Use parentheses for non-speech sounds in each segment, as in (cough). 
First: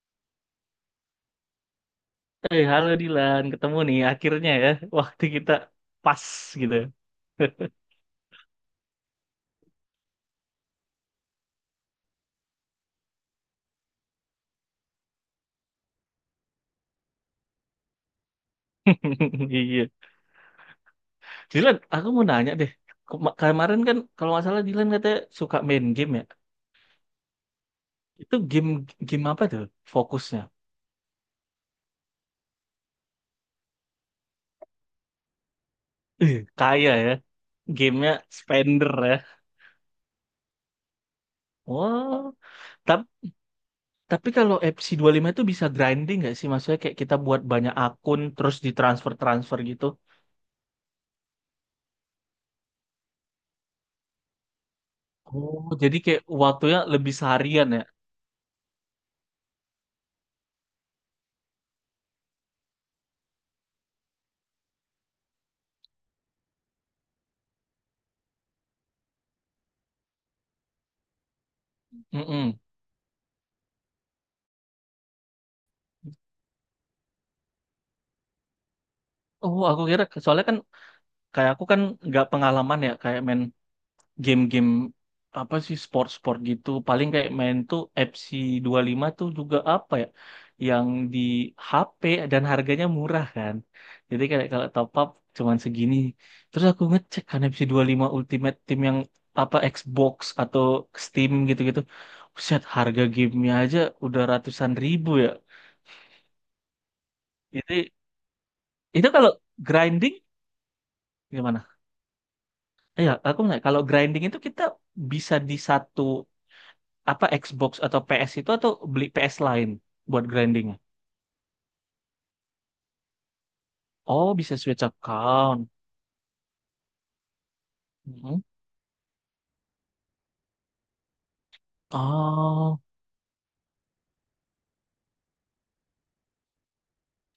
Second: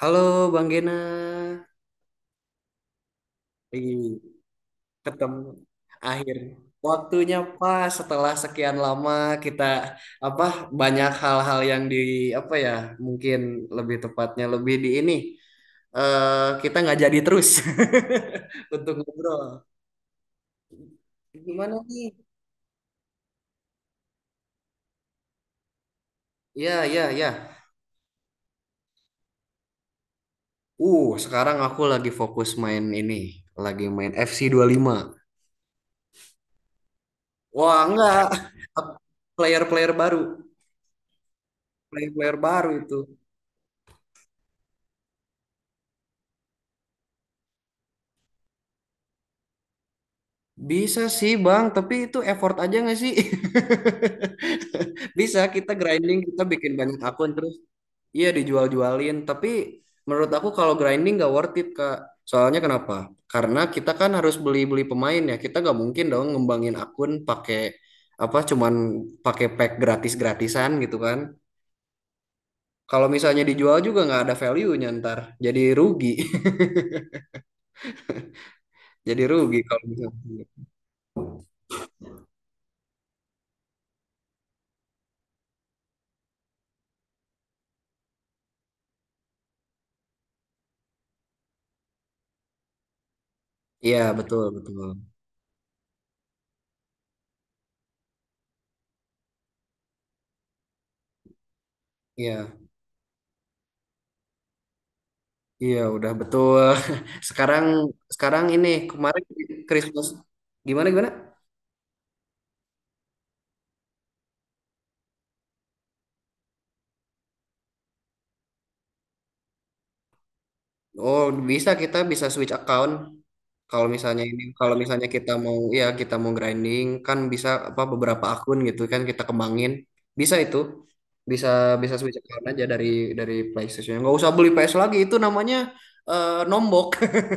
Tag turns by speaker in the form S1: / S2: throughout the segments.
S1: Halo Bang Gena.
S2: Halo Dilan, ketemu nih
S1: Ih,
S2: akhirnya ya. Waktu
S1: ketemu
S2: kita pas
S1: akhir
S2: gitu.
S1: waktunya pas setelah sekian lama kita apa banyak hal-hal yang di apa ya mungkin lebih tepatnya lebih di ini kita nggak jadi terus (laughs) untuk ngobrol.
S2: (laughs) Iya.
S1: Gimana
S2: Dilan, aku
S1: nih?
S2: mau nanya deh. Kemarin kan kalau nggak salah Dilan katanya suka main game ya.
S1: Ya ya ya.
S2: Itu game game apa tuh fokusnya?
S1: Sekarang aku lagi fokus main ini, lagi main FC 5.
S2: Kaya ya.
S1: Wah,
S2: Gamenya
S1: enggak.
S2: spender
S1: (laughs)
S2: ya.
S1: player-player baru, player-player
S2: Wow.
S1: baru itu.
S2: Tapi tapi kalau FC lima itu bisa grinding nggak sih? Maksudnya kayak kita buat banyak akun terus ditransfer-transfer gitu.
S1: Bisa sih Bang, tapi itu effort aja nggak sih? (laughs) Bisa
S2: Oh,
S1: kita
S2: jadi
S1: grinding,
S2: kayak
S1: kita bikin
S2: waktunya
S1: banyak
S2: lebih
S1: akun terus
S2: seharian ya.
S1: iya dijual-jualin. Tapi menurut aku kalau grinding nggak worth it Kak. Soalnya kenapa? Karena kita kan harus beli-beli pemain ya. Kita nggak mungkin dong ngembangin akun pakai apa cuman pakai pack gratis-gratisan gitu kan.
S2: Mm-mm.
S1: Kalau misalnya dijual juga nggak ada value-nya ntar. Jadi rugi. (laughs) Jadi rugi
S2: Oh, aku
S1: kalau
S2: kira
S1: misalnya.
S2: soalnya kan kayak aku kan nggak pengalaman ya kayak main game-game apa sih sport-sport gitu paling kayak main tuh FC lima tuh juga apa ya yang di HP dan harganya murah kan
S1: Iya,
S2: jadi
S1: betul,
S2: kayak kalau
S1: betul.
S2: top up cuman segini terus aku ngecek kan FC lima Ultimate Team yang apa Xbox atau Steam gitu-gitu
S1: Iya.
S2: set harga gamenya aja udah ratusan ribu ya
S1: Iya, udah betul. (laughs) Sekarang
S2: jadi
S1: sekarang ini
S2: itu
S1: kemarin
S2: kalau
S1: Christmas
S2: grinding
S1: gimana gimana?
S2: gimana? Iya, aku nanya, kalau grinding itu kita bisa di satu apa Xbox atau PS itu atau beli PS lain buat grinding?
S1: Oh, bisa, kita bisa switch account.
S2: Oh, bisa
S1: Kalau
S2: Switch
S1: misalnya kita mau
S2: account.
S1: ya kita mau grinding kan bisa apa beberapa
S2: Mhm.
S1: akun gitu kan kita kembangin. Bisa itu. Bisa bisa switch account aja
S2: Oh,
S1: dari PlayStation. Nggak usah beli PS lagi itu namanya nombok. (laughs)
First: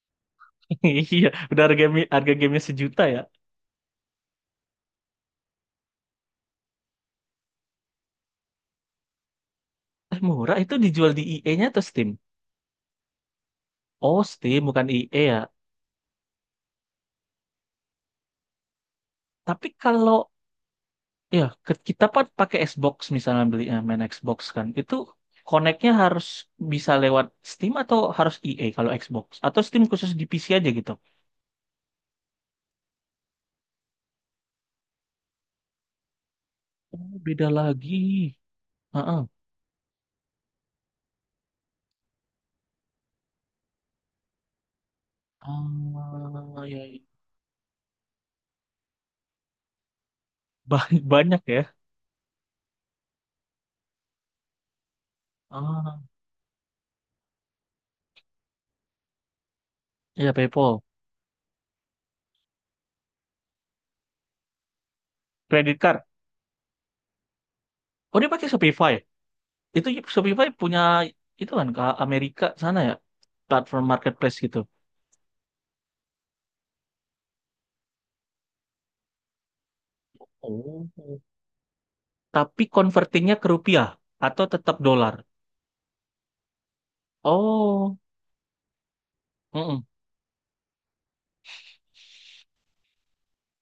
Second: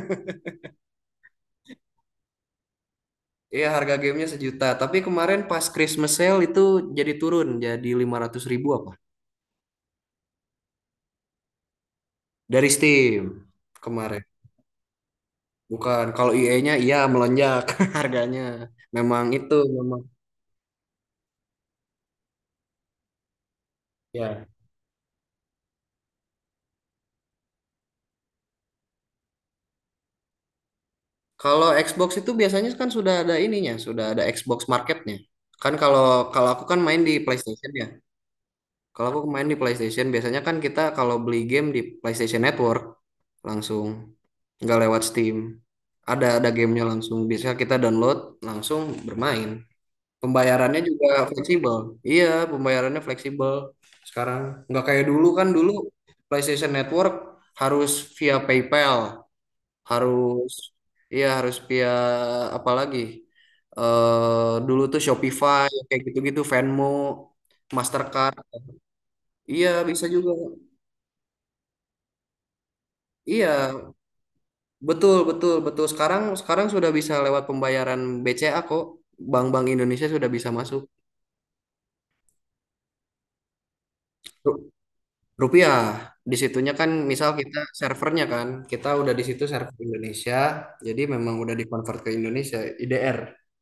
S2: (laughs) iya. Udah harga game harga gamenya sejuta ya.
S1: Iya, harga gamenya sejuta. Tapi kemarin pas Christmas sale itu jadi turun jadi 500 ribu apa?
S2: Murah itu dijual di EA-nya atau Steam?
S1: Dari Steam
S2: Oh,
S1: kemarin.
S2: Steam bukan EA ya.
S1: Bukan, kalau IE-nya iya melonjak (laughs) harganya. Memang itu
S2: Tapi
S1: memang
S2: kalau ya kita pakai Xbox misalnya beli main Xbox
S1: ya.
S2: kan, itu connect-nya harus bisa lewat Steam atau harus EA kalau Xbox? Atau Steam khusus di PC aja gitu?
S1: Kalau Xbox itu biasanya kan sudah ada ininya, sudah ada Xbox Marketnya. Kan kalau kalau aku kan main di
S2: Oh, beda
S1: PlayStation ya.
S2: lagi.
S1: Kalau aku
S2: Heeh.
S1: main di PlayStation biasanya kan kita kalau beli game di PlayStation Network langsung nggak lewat Steam. Ada
S2: Ah, ya.
S1: gamenya langsung. Biasanya kita download langsung bermain. Pembayarannya
S2: Ba-
S1: juga
S2: (laughs) Banyak ya.
S1: fleksibel. Iya, pembayarannya fleksibel sekarang. Nggak kayak dulu, kan dulu
S2: Ah,
S1: PlayStation Network harus via PayPal,
S2: iya
S1: harus
S2: PayPal.
S1: iya harus via apa lagi? Dulu tuh Shopify
S2: Credit
S1: kayak
S2: card.
S1: gitu-gitu, Venmo,
S2: Oh, dia
S1: Mastercard.
S2: pakai Shopify, ya?
S1: Iya,
S2: Itu
S1: bisa juga.
S2: Shopify punya itu kan ke Amerika sana ya.
S1: Iya,
S2: Platform marketplace gitu.
S1: betul betul betul. Sekarang sekarang sudah bisa lewat pembayaran BCA kok. Bank-bank Indonesia sudah bisa masuk.
S2: Oh. Tapi convertingnya ke rupiah atau tetap dolar.
S1: Rupiah. Di situnya kan misal kita
S2: Oh,
S1: servernya kan, kita udah di situ server
S2: mm-mm.
S1: Indonesia, jadi memang udah dikonvert ke Indonesia, IDR.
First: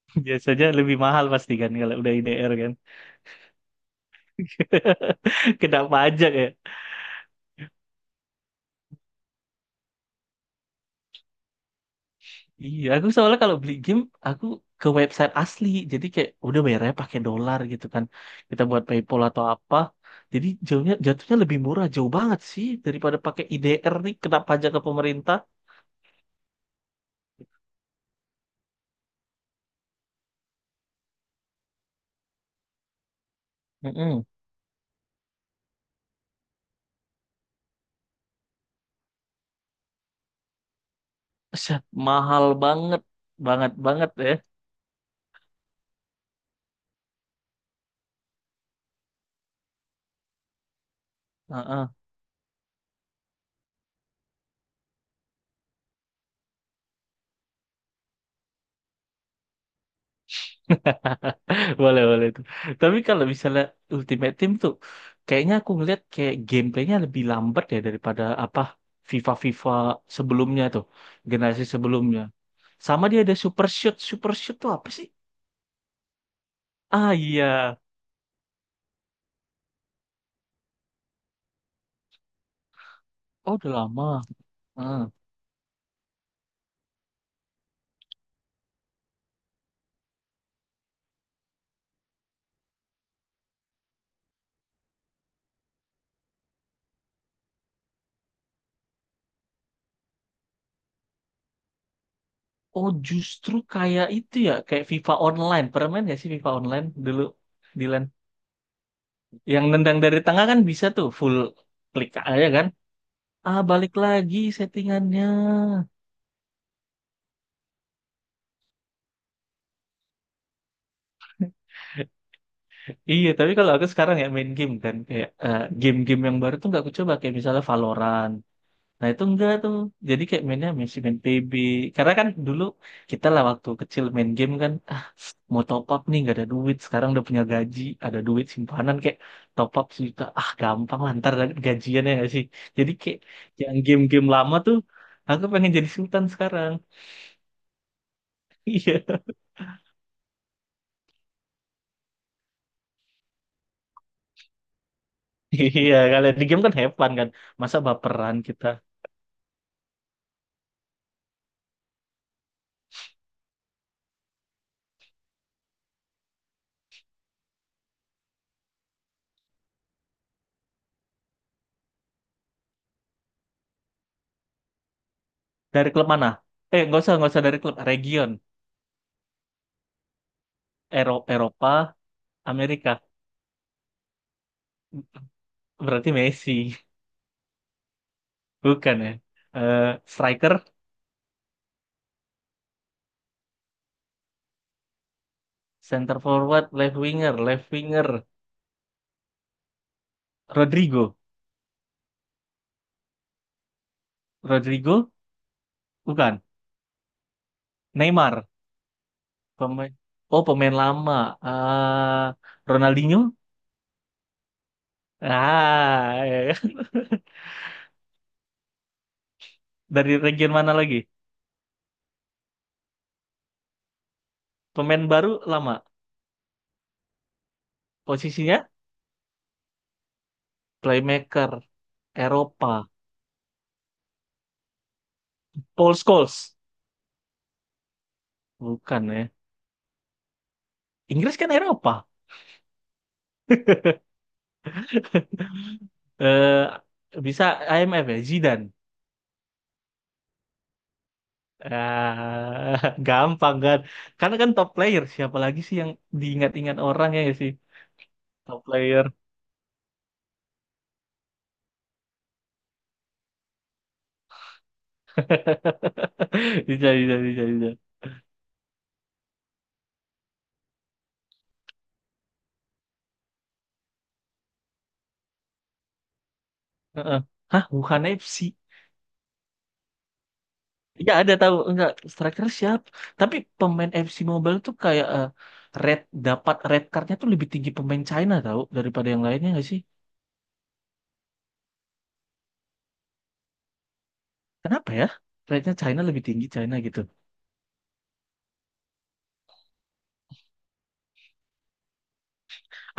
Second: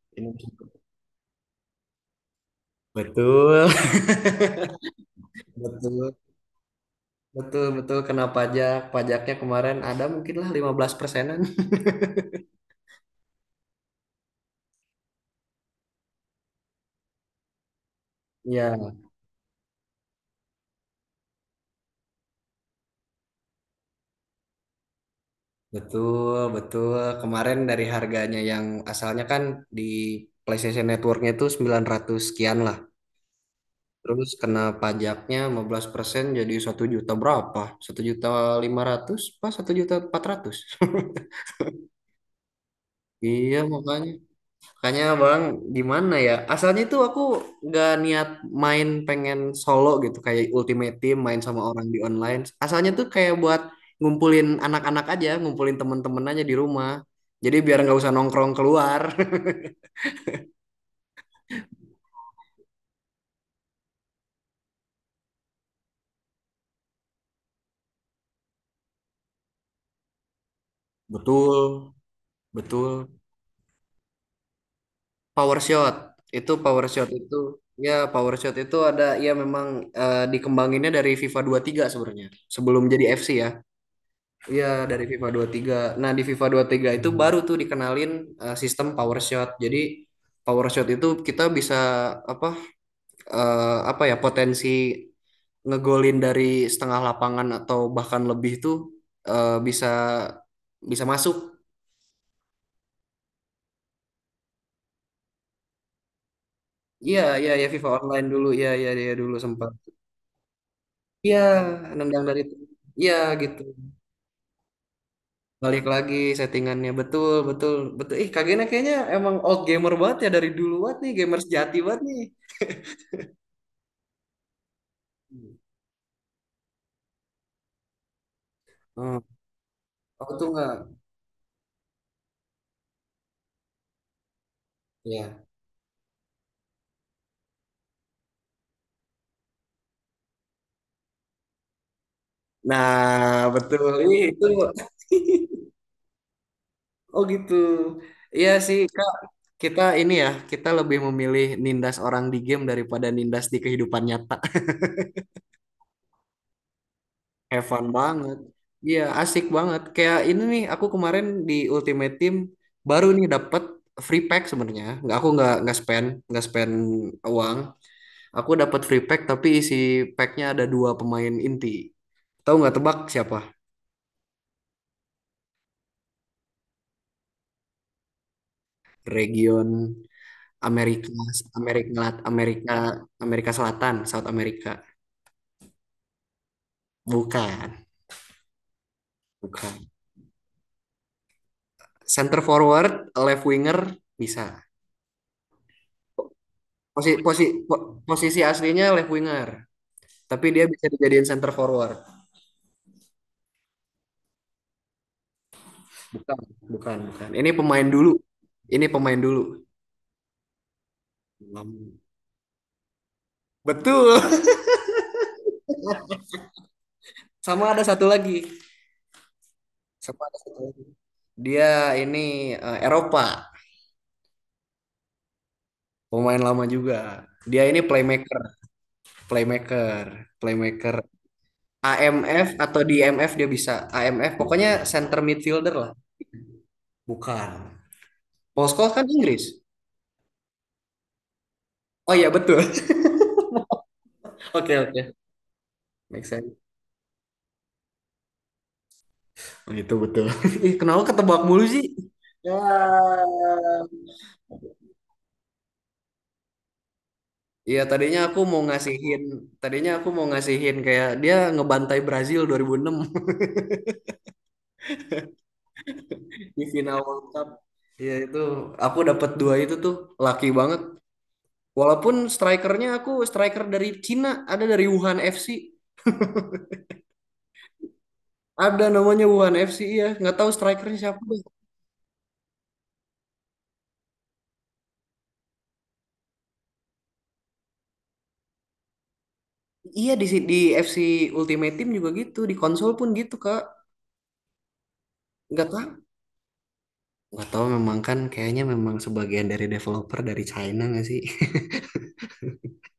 S2: (laughs) Biasanya
S1: Indonesia.
S2: lebih mahal pasti kan kalau udah IDR kan.
S1: Betul. (laughs)
S2: (laughs) Kena
S1: Betul.
S2: pajak ya.
S1: Betul, betul. Kena pajak. Pajaknya kemarin ada mungkin lah 15%-an. (laughs)
S2: Iya, aku soalnya kalau beli game aku ke website asli, jadi kayak udah bayarnya pakai dolar gitu kan. Kita buat
S1: Ya,
S2: PayPal atau apa. Jadi jauhnya jatuhnya lebih murah, jauh banget sih daripada pakai IDR nih kena pajak ke pemerintah.
S1: betul, betul. Kemarin dari harganya yang asalnya kan di PlayStation Networknya itu 900 sekian lah.
S2: Mm-mm.
S1: Terus kena pajaknya 15%, jadi 1 juta berapa? 1,5 juta, pas 1,4 juta. (laughs)
S2: Set, mahal banget,
S1: Iya
S2: banget
S1: makanya.
S2: banget ya.
S1: Makanya Bang gimana ya? Asalnya itu aku nggak niat main pengen solo gitu kayak Ultimate Team main sama orang
S2: Heeh.
S1: di online. Asalnya tuh kayak buat ngumpulin anak-anak aja, ngumpulin temen-temen aja di rumah. Jadi biar nggak usah nongkrong keluar.
S2: (laughs) Boleh, boleh itu. Tapi kalau misalnya Ultimate Team tuh, kayaknya aku ngeliat kayak gameplaynya lebih lambat ya daripada apa FIFA-FIFA sebelumnya tuh,
S1: (laughs)
S2: generasi
S1: Betul,
S2: sebelumnya. Sama
S1: betul.
S2: dia ada Super Shoot. Super Shoot tuh apa sih?
S1: Power shot itu power shot
S2: Ah
S1: itu
S2: iya,
S1: Power shot itu ada ya, memang dikembanginnya dari FIFA 23 sebenarnya, sebelum jadi FC ya.
S2: oh udah lama.
S1: Iya, dari
S2: Ah.
S1: FIFA 23. Nah, di FIFA 23 itu baru tuh dikenalin sistem power shot. Jadi power shot itu kita bisa apa apa ya potensi ngegolin dari setengah lapangan atau bahkan lebih tuh bisa bisa masuk.
S2: Oh justru kayak itu ya, kayak FIFA Online. Pernah main nggak sih FIFA Online
S1: Iya
S2: dulu,
S1: iya ya, FIFA
S2: Dilan?
S1: online dulu ya ya ya dulu
S2: Yang
S1: sempat.
S2: nendang dari tengah kan bisa tuh full
S1: Iya,
S2: klik
S1: nendang dari
S2: aja kan?
S1: iya
S2: Ah
S1: gitu.
S2: balik lagi settingannya.
S1: Balik lagi settingannya betul betul betul. Ih, Kagena kayaknya emang old gamer banget ya, dari dulu banget nih, gamer sejati banget nih.
S2: Iya, tapi kalau aku sekarang ya main game kan kayak game-game yang baru tuh nggak aku coba kayak misalnya Valorant. Nah
S1: Hmm.
S2: itu enggak tuh. Jadi
S1: Aku
S2: kayak
S1: tuh
S2: mainnya
S1: nggak.
S2: masih main PB. Karena kan dulu kita lah waktu kecil main game kan ah
S1: Ya.
S2: mau top up nih nggak ada duit. Sekarang udah punya gaji, ada duit simpanan kayak top up sejuta. Ah gampang lah ntar dapat gajian ya nggak sih. Jadi kayak
S1: Nah,
S2: yang
S1: betul. Ih,
S2: game-game
S1: itu.
S2: lama tuh aku
S1: (laughs)
S2: pengen jadi sultan sekarang.
S1: Oh, gitu. Iya sih, Kak.
S2: (laughs)
S1: Kita ini ya, kita lebih memilih nindas orang di game daripada nindas di kehidupan nyata.
S2: Iya, iya. Kalau di game kan have fun kan.
S1: Have
S2: Masa
S1: fun
S2: baperan
S1: banget.
S2: kita.
S1: Iya, asik banget. Kayak ini nih, aku kemarin di Ultimate Team baru nih dapat free pack sebenarnya. Nggak, aku nggak spend uang. Aku dapat free pack tapi isi packnya ada dua pemain inti. Tahu nggak, tebak siapa?
S2: Dari klub mana? Nggak usah, nggak usah dari klub. Region.
S1: Region Amerika, Amerika,
S2: Eropa,
S1: Lat- Amerika,
S2: Amerika.
S1: Amerika Selatan, South America.
S2: Berarti Messi.
S1: Bukan,
S2: (laughs) Bukan ya. Eh,
S1: bukan.
S2: striker,
S1: Center forward, left winger bisa.
S2: center forward, left
S1: Posi,
S2: winger,
S1: posi,
S2: left winger.
S1: posisi aslinya left winger. Tapi dia bisa
S2: Rodrigo.
S1: dijadiin center forward.
S2: Rodrigo?
S1: Bukan,
S2: Bukan.
S1: bukan, bukan. Ini pemain dulu.
S2: Neymar.
S1: Ini pemain dulu.
S2: Pemain. Oh, pemain lama.
S1: Hmm.
S2: Ah, Ronaldinho?
S1: Betul.
S2: Ah, ya, kan?
S1: Sama ada satu lagi.
S2: (laughs) Dari
S1: Sama ada
S2: region
S1: satu
S2: mana
S1: lagi.
S2: lagi?
S1: Dia ini Eropa,
S2: Pemain baru lama.
S1: pemain lama juga. Dia ini playmaker,
S2: Posisinya
S1: playmaker, playmaker.
S2: playmaker.
S1: AMF
S2: Eropa.
S1: atau di IMF dia bisa. AMF pokoknya center midfielder lah.
S2: Paul Scholes.
S1: Bukan. Paul Scholes
S2: Bukan
S1: kan
S2: ya.
S1: Inggris.
S2: Inggris kan Eropa.
S1: Oh, iya betul. (laughs) Oke, oke. Make sense.
S2: Eh, bisa IMF ya Zidane.
S1: Oh, itu betul. (laughs) Ih, kenapa ketebak mulu sih? Ya.
S2: Ah, (laughs) gampang kan. Karena kan top player siapa lagi sih yang diingat-ingat orang ya nggak sih?
S1: Iya, tadinya aku
S2: Top
S1: mau
S2: player.
S1: ngasihin tadinya aku mau ngasihin kayak dia ngebantai Brazil 2006
S2: (laughs)
S1: (laughs) di
S2: Bisa
S1: final
S2: bisa
S1: World
S2: bisa
S1: Cup.
S2: bisa.
S1: Iya, itu aku dapat dua itu tuh laki banget. Walaupun aku striker dari Cina, ada dari Wuhan FC.
S2: Heeh. Hah, bukan FC.
S1: Ada namanya Wuhan FC iya, nggak tahu strikernya
S2: Ya
S1: siapa.
S2: ada tahu enggak striker siapa? Tapi pemain FC Mobile tuh kayak red dapat red cardnya tuh lebih tinggi pemain China tahu daripada yang lainnya nggak sih?
S1: Iya di di FC Ultimate Team juga gitu, di konsol pun gitu, Kak.
S2: Kenapa ya?
S1: Nggak
S2: Rednya
S1: tahu.
S2: China lebih tinggi China gitu.
S1: Nggak tahu, memang kan kayaknya memang sebagian dari developer dari China nggak sih?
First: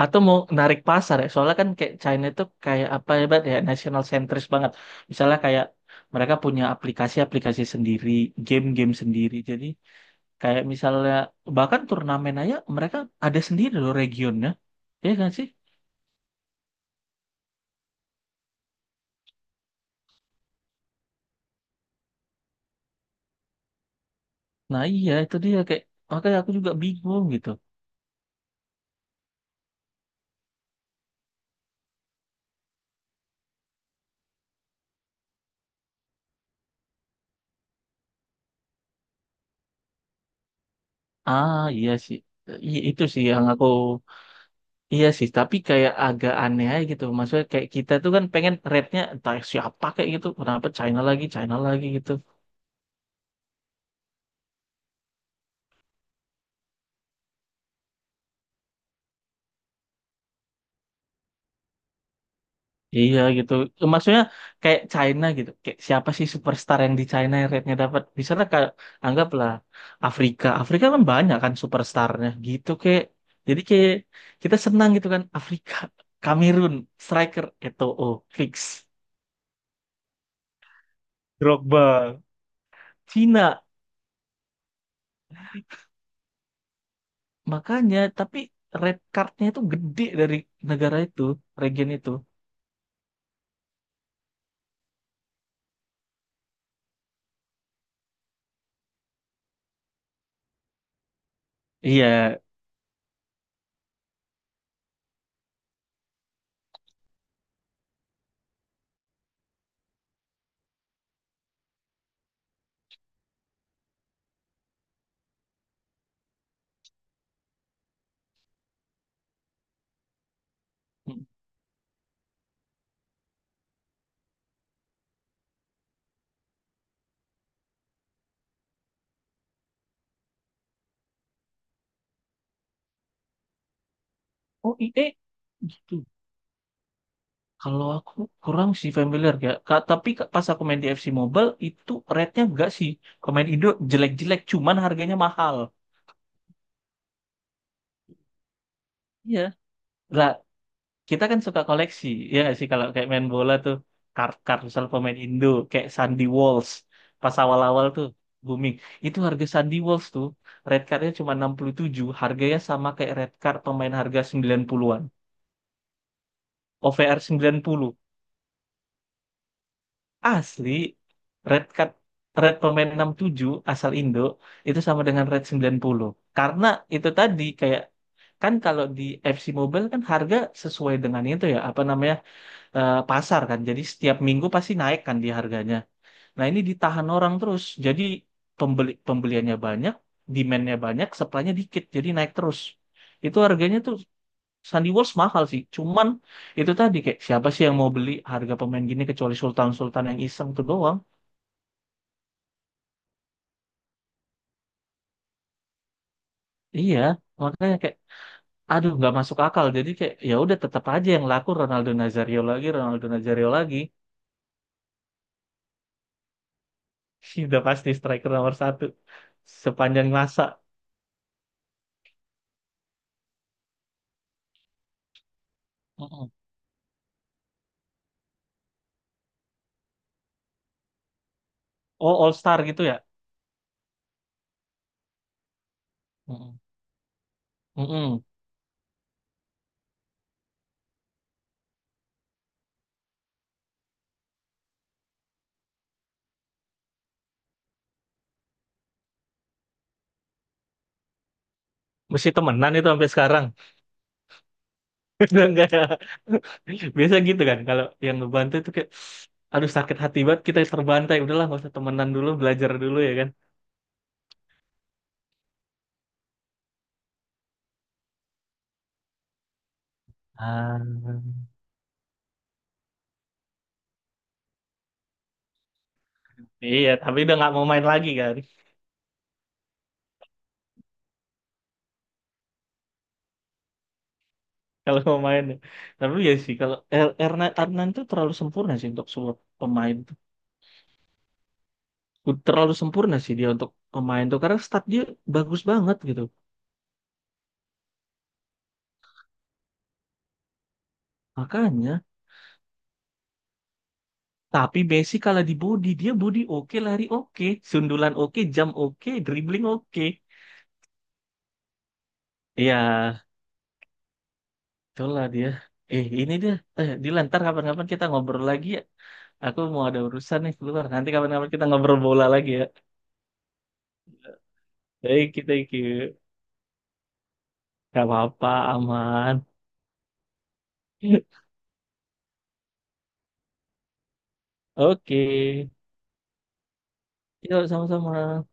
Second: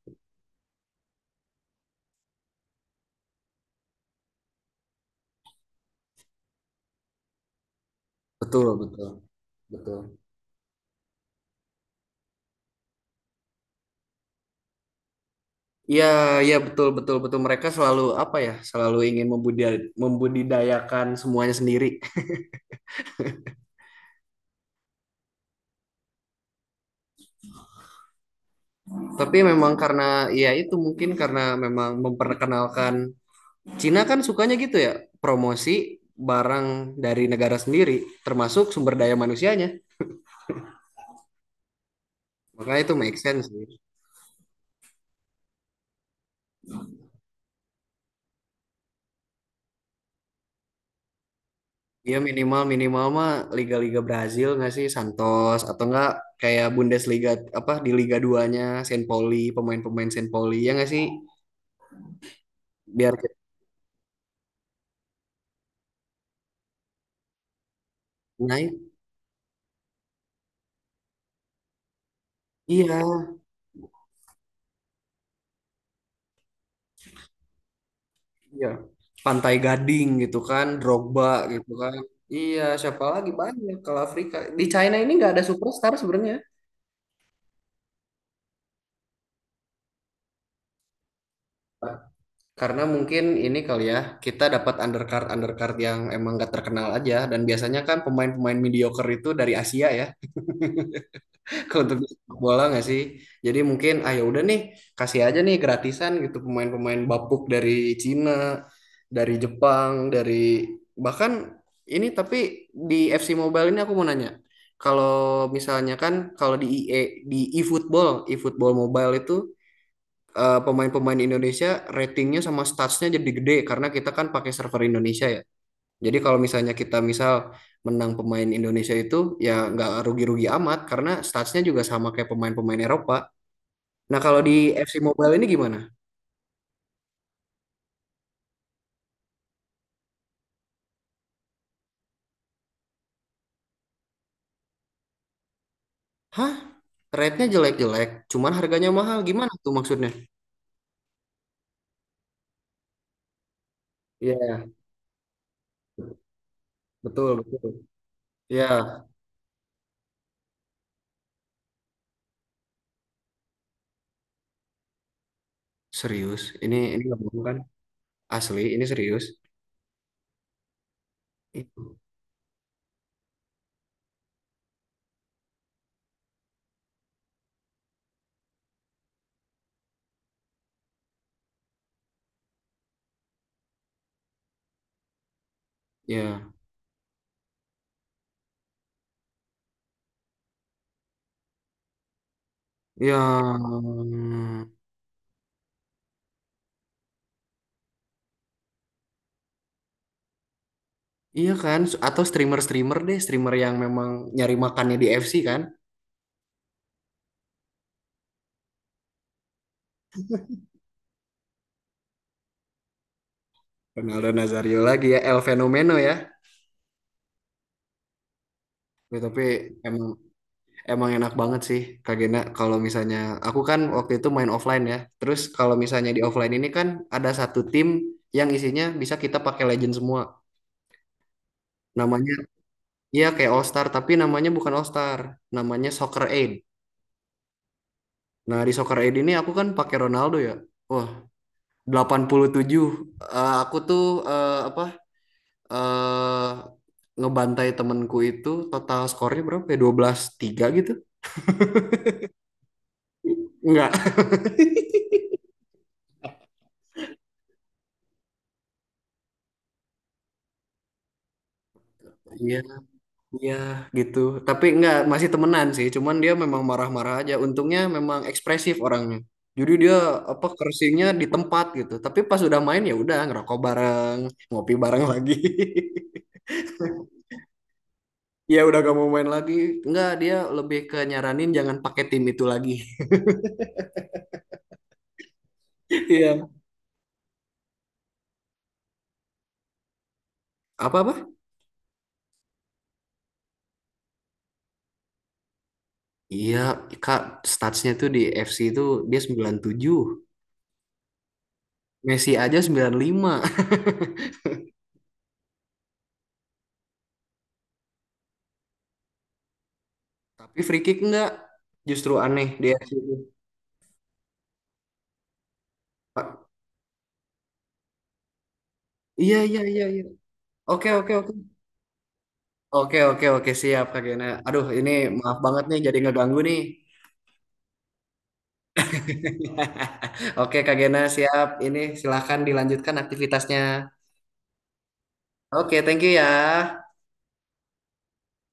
S2: Atau mau narik pasar ya soalnya kan kayak China itu kayak apa ya Bat, ya national centris banget misalnya kayak mereka punya aplikasi-aplikasi sendiri
S1: (laughs) Betul,
S2: game-game
S1: betul,
S2: sendiri jadi
S1: betul.
S2: kayak misalnya bahkan turnamen aja mereka ada sendiri loh regionnya ya kan sih.
S1: Iya, iya betul betul betul, mereka selalu apa ya? Selalu ingin membudidayakan semuanya sendiri.
S2: Nah iya itu dia kayak makanya aku juga bingung gitu.
S1: Tapi memang karena ya itu mungkin karena memang memperkenalkan, Cina kan sukanya gitu ya, promosi barang dari negara sendiri termasuk sumber daya manusianya.
S2: Ah iya sih. Iya
S1: Makanya itu
S2: itu
S1: make
S2: sih
S1: sense
S2: yang
S1: sih.
S2: aku iya sih tapi kayak agak aneh aja gitu maksudnya kayak kita tuh kan pengen rate-nya entah siapa kayak gitu kenapa China lagi gitu.
S1: Dia minimal minimal mah liga-liga Brazil nggak sih, Santos atau enggak kayak Bundesliga, apa di Liga 2-nya Saint Pauli, pemain-pemain Saint Pauli ya nggak sih? Biar
S2: Iya gitu. Maksudnya kayak China gitu. Kayak siapa sih superstar yang di China yang rate-nya dapat? Misalnya kayak
S1: naik.
S2: anggaplah Afrika. Afrika kan banyak kan superstarnya gitu
S1: Iya,
S2: kayak. Jadi kayak kita senang gitu kan Afrika, Kamerun, striker Eto'o, fix.
S1: iya. Pantai Gading gitu kan, Drogba gitu kan.
S2: Drogba.
S1: Iya, siapa lagi
S2: Cina
S1: banyak kalau Afrika. Di China ini nggak ada superstar sebenarnya.
S2: makanya tapi red cardnya itu gede dari negara itu, region itu.
S1: Karena mungkin ini kali ya, kita dapat undercard undercard yang emang nggak terkenal aja. Dan biasanya kan pemain-pemain mediocre itu dari Asia ya. (laughs) Untuk
S2: Iya.
S1: sepak bola nggak sih? Jadi mungkin ah ya udah nih, kasih aja nih gratisan gitu pemain-pemain bapuk dari Cina, dari Jepang, dari bahkan ini, tapi di FC Mobile ini aku mau nanya. Kalau misalnya kan kalau di IE di eFootball Mobile itu pemain-pemain Indonesia ratingnya sama statsnya jadi gede karena kita kan pakai server Indonesia ya. Jadi kalau misalnya kita misal menang pemain Indonesia itu ya nggak rugi-rugi amat karena statsnya juga sama kayak pemain-pemain Eropa. Nah kalau di FC
S2: Eh
S1: Mobile ini gimana?
S2: gitu. Kalau aku kurang sih familiar ya. Tapi pas aku main di FC Mobile itu rate-nya enggak sih. Kalau main Indo jelek-jelek cuman harganya mahal.
S1: Hah? Rate-nya jelek-jelek, cuman harganya mahal.
S2: Iya.
S1: Gimana tuh maksudnya?
S2: Lah, kita kan suka koleksi. Ya nggak sih kalau kayak main bola tuh kart-kart
S1: Iya,
S2: misal pemain Indo kayak Sandy Walsh
S1: betul,
S2: pas
S1: betul.
S2: awal-awal tuh booming.
S1: Ya,
S2: Itu harga Sandy Walsh tuh red card-nya cuma 67, harganya sama kayak red card pemain harga 90-an.
S1: serius. Ini nggak
S2: OVR
S1: bohong kan?
S2: puluh.
S1: Asli, ini serius.
S2: Asli, red card red pemain 67 asal Indo itu sama dengan red 90. Karena itu tadi kayak kan kalau di FC Mobile kan harga sesuai dengan itu ya, apa namanya? Pasar kan. Jadi setiap minggu pasti naik kan di harganya. Nah,
S1: Ya,
S2: ini ditahan orang terus. Jadi pembeliannya banyak, demand-nya banyak, supply-nya dikit. Jadi naik terus.
S1: ya,
S2: Itu harganya tuh Sandy Walsh mahal sih. Cuman itu tadi kayak siapa sih yang mau beli harga pemain gini kecuali Sultan-Sultan yang iseng tuh doang.
S1: iya kan? Atau streamer-streamer deh, streamer yang memang nyari makannya di FC kan?
S2: Iya, makanya kayak aduh nggak masuk akal. Jadi kayak ya udah tetap aja yang laku Ronaldo Nazario lagi, Ronaldo Nazario lagi.
S1: Ronaldo Nazario lagi ya, El Fenomeno ya.
S2: (laughs) Udah pasti striker nomor satu
S1: Ya, tapi emang
S2: sepanjang masa.
S1: emang enak banget sih Kak Gena, kalau misalnya aku kan waktu itu main offline ya. Terus kalau misalnya di
S2: Mm-mm.
S1: offline ini kan ada satu tim yang isinya bisa kita pakai legend semua.
S2: Oh All
S1: Namanya
S2: Star gitu ya?
S1: iya kayak All Star, tapi namanya bukan All Star, namanya Soccer Aid.
S2: Mm-mm. Mm-mm.
S1: Nah, di Soccer Aid ini aku kan pakai Ronaldo ya. Wah, 87. Aku tuh apa eh ngebantai temenku itu total skornya berapa ya? 12-3 gitu.
S2: Mesti temenan itu sampai sekarang.
S1: Enggak.
S2: (laughs) Udah nggak ada. (laughs) Biasa gitu kan kalau yang ngebantu itu kayak aduh sakit hati banget kita terbantai. Udahlah nggak usah temenan dulu,
S1: Iya,
S2: belajar dulu ya kan.
S1: iya gitu. Tapi enggak, masih temenan sih. Cuman dia memang marah-marah aja. Untungnya memang ekspresif orangnya. Jadi dia apa
S2: Ah.
S1: cursingnya di tempat gitu. Tapi pas udah main ya udah ngerokok bareng, ngopi bareng lagi. (laughs)
S2: Iya, tapi udah nggak mau main lagi kan.
S1: Ya udah gak mau main lagi. Enggak, dia lebih ke nyaranin jangan pakai tim itu lagi.
S2: Kalau mau main ya.
S1: (laughs)
S2: Tapi ya
S1: Iya.
S2: sih kalau Adnan tuh terlalu sempurna sih untuk sebuah pemain tuh.
S1: Apa-apa?
S2: Terlalu sempurna sih dia untuk pemain tuh karena stat dia bagus banget gitu
S1: Iya, Kak, statsnya tuh di FC itu dia 97,
S2: makanya
S1: Messi aja 95.
S2: tapi Messi kalah di body dia body oke lari oke sundulan oke jam oke dribbling oke
S1: (laughs) Tapi free kick enggak. Justru aneh di FC itu.
S2: ya itulah dia eh ini
S1: Pak,
S2: dia eh Dilan ntar kapan-kapan kita ngobrol lagi ya
S1: iya,
S2: aku
S1: iya, iya,
S2: mau ada
S1: iya.
S2: urusan nih keluar
S1: Oke,
S2: nanti
S1: oke,
S2: kapan-kapan kita ngobrol bola lagi ya
S1: oke, oke, oke, siap Kak Gena. Aduh, ini
S2: baik
S1: maaf
S2: kita
S1: banget
S2: you thank
S1: nih jadi
S2: you.
S1: ngeganggu nih.
S2: Gak apa-apa aman.
S1: (laughs) Oke, Kak Gena, siap.
S2: (laughs)
S1: Ini silahkan dilanjutkan aktivitasnya.
S2: Oke.
S1: Oke, thank you ya.
S2: Yuk, sama-sama.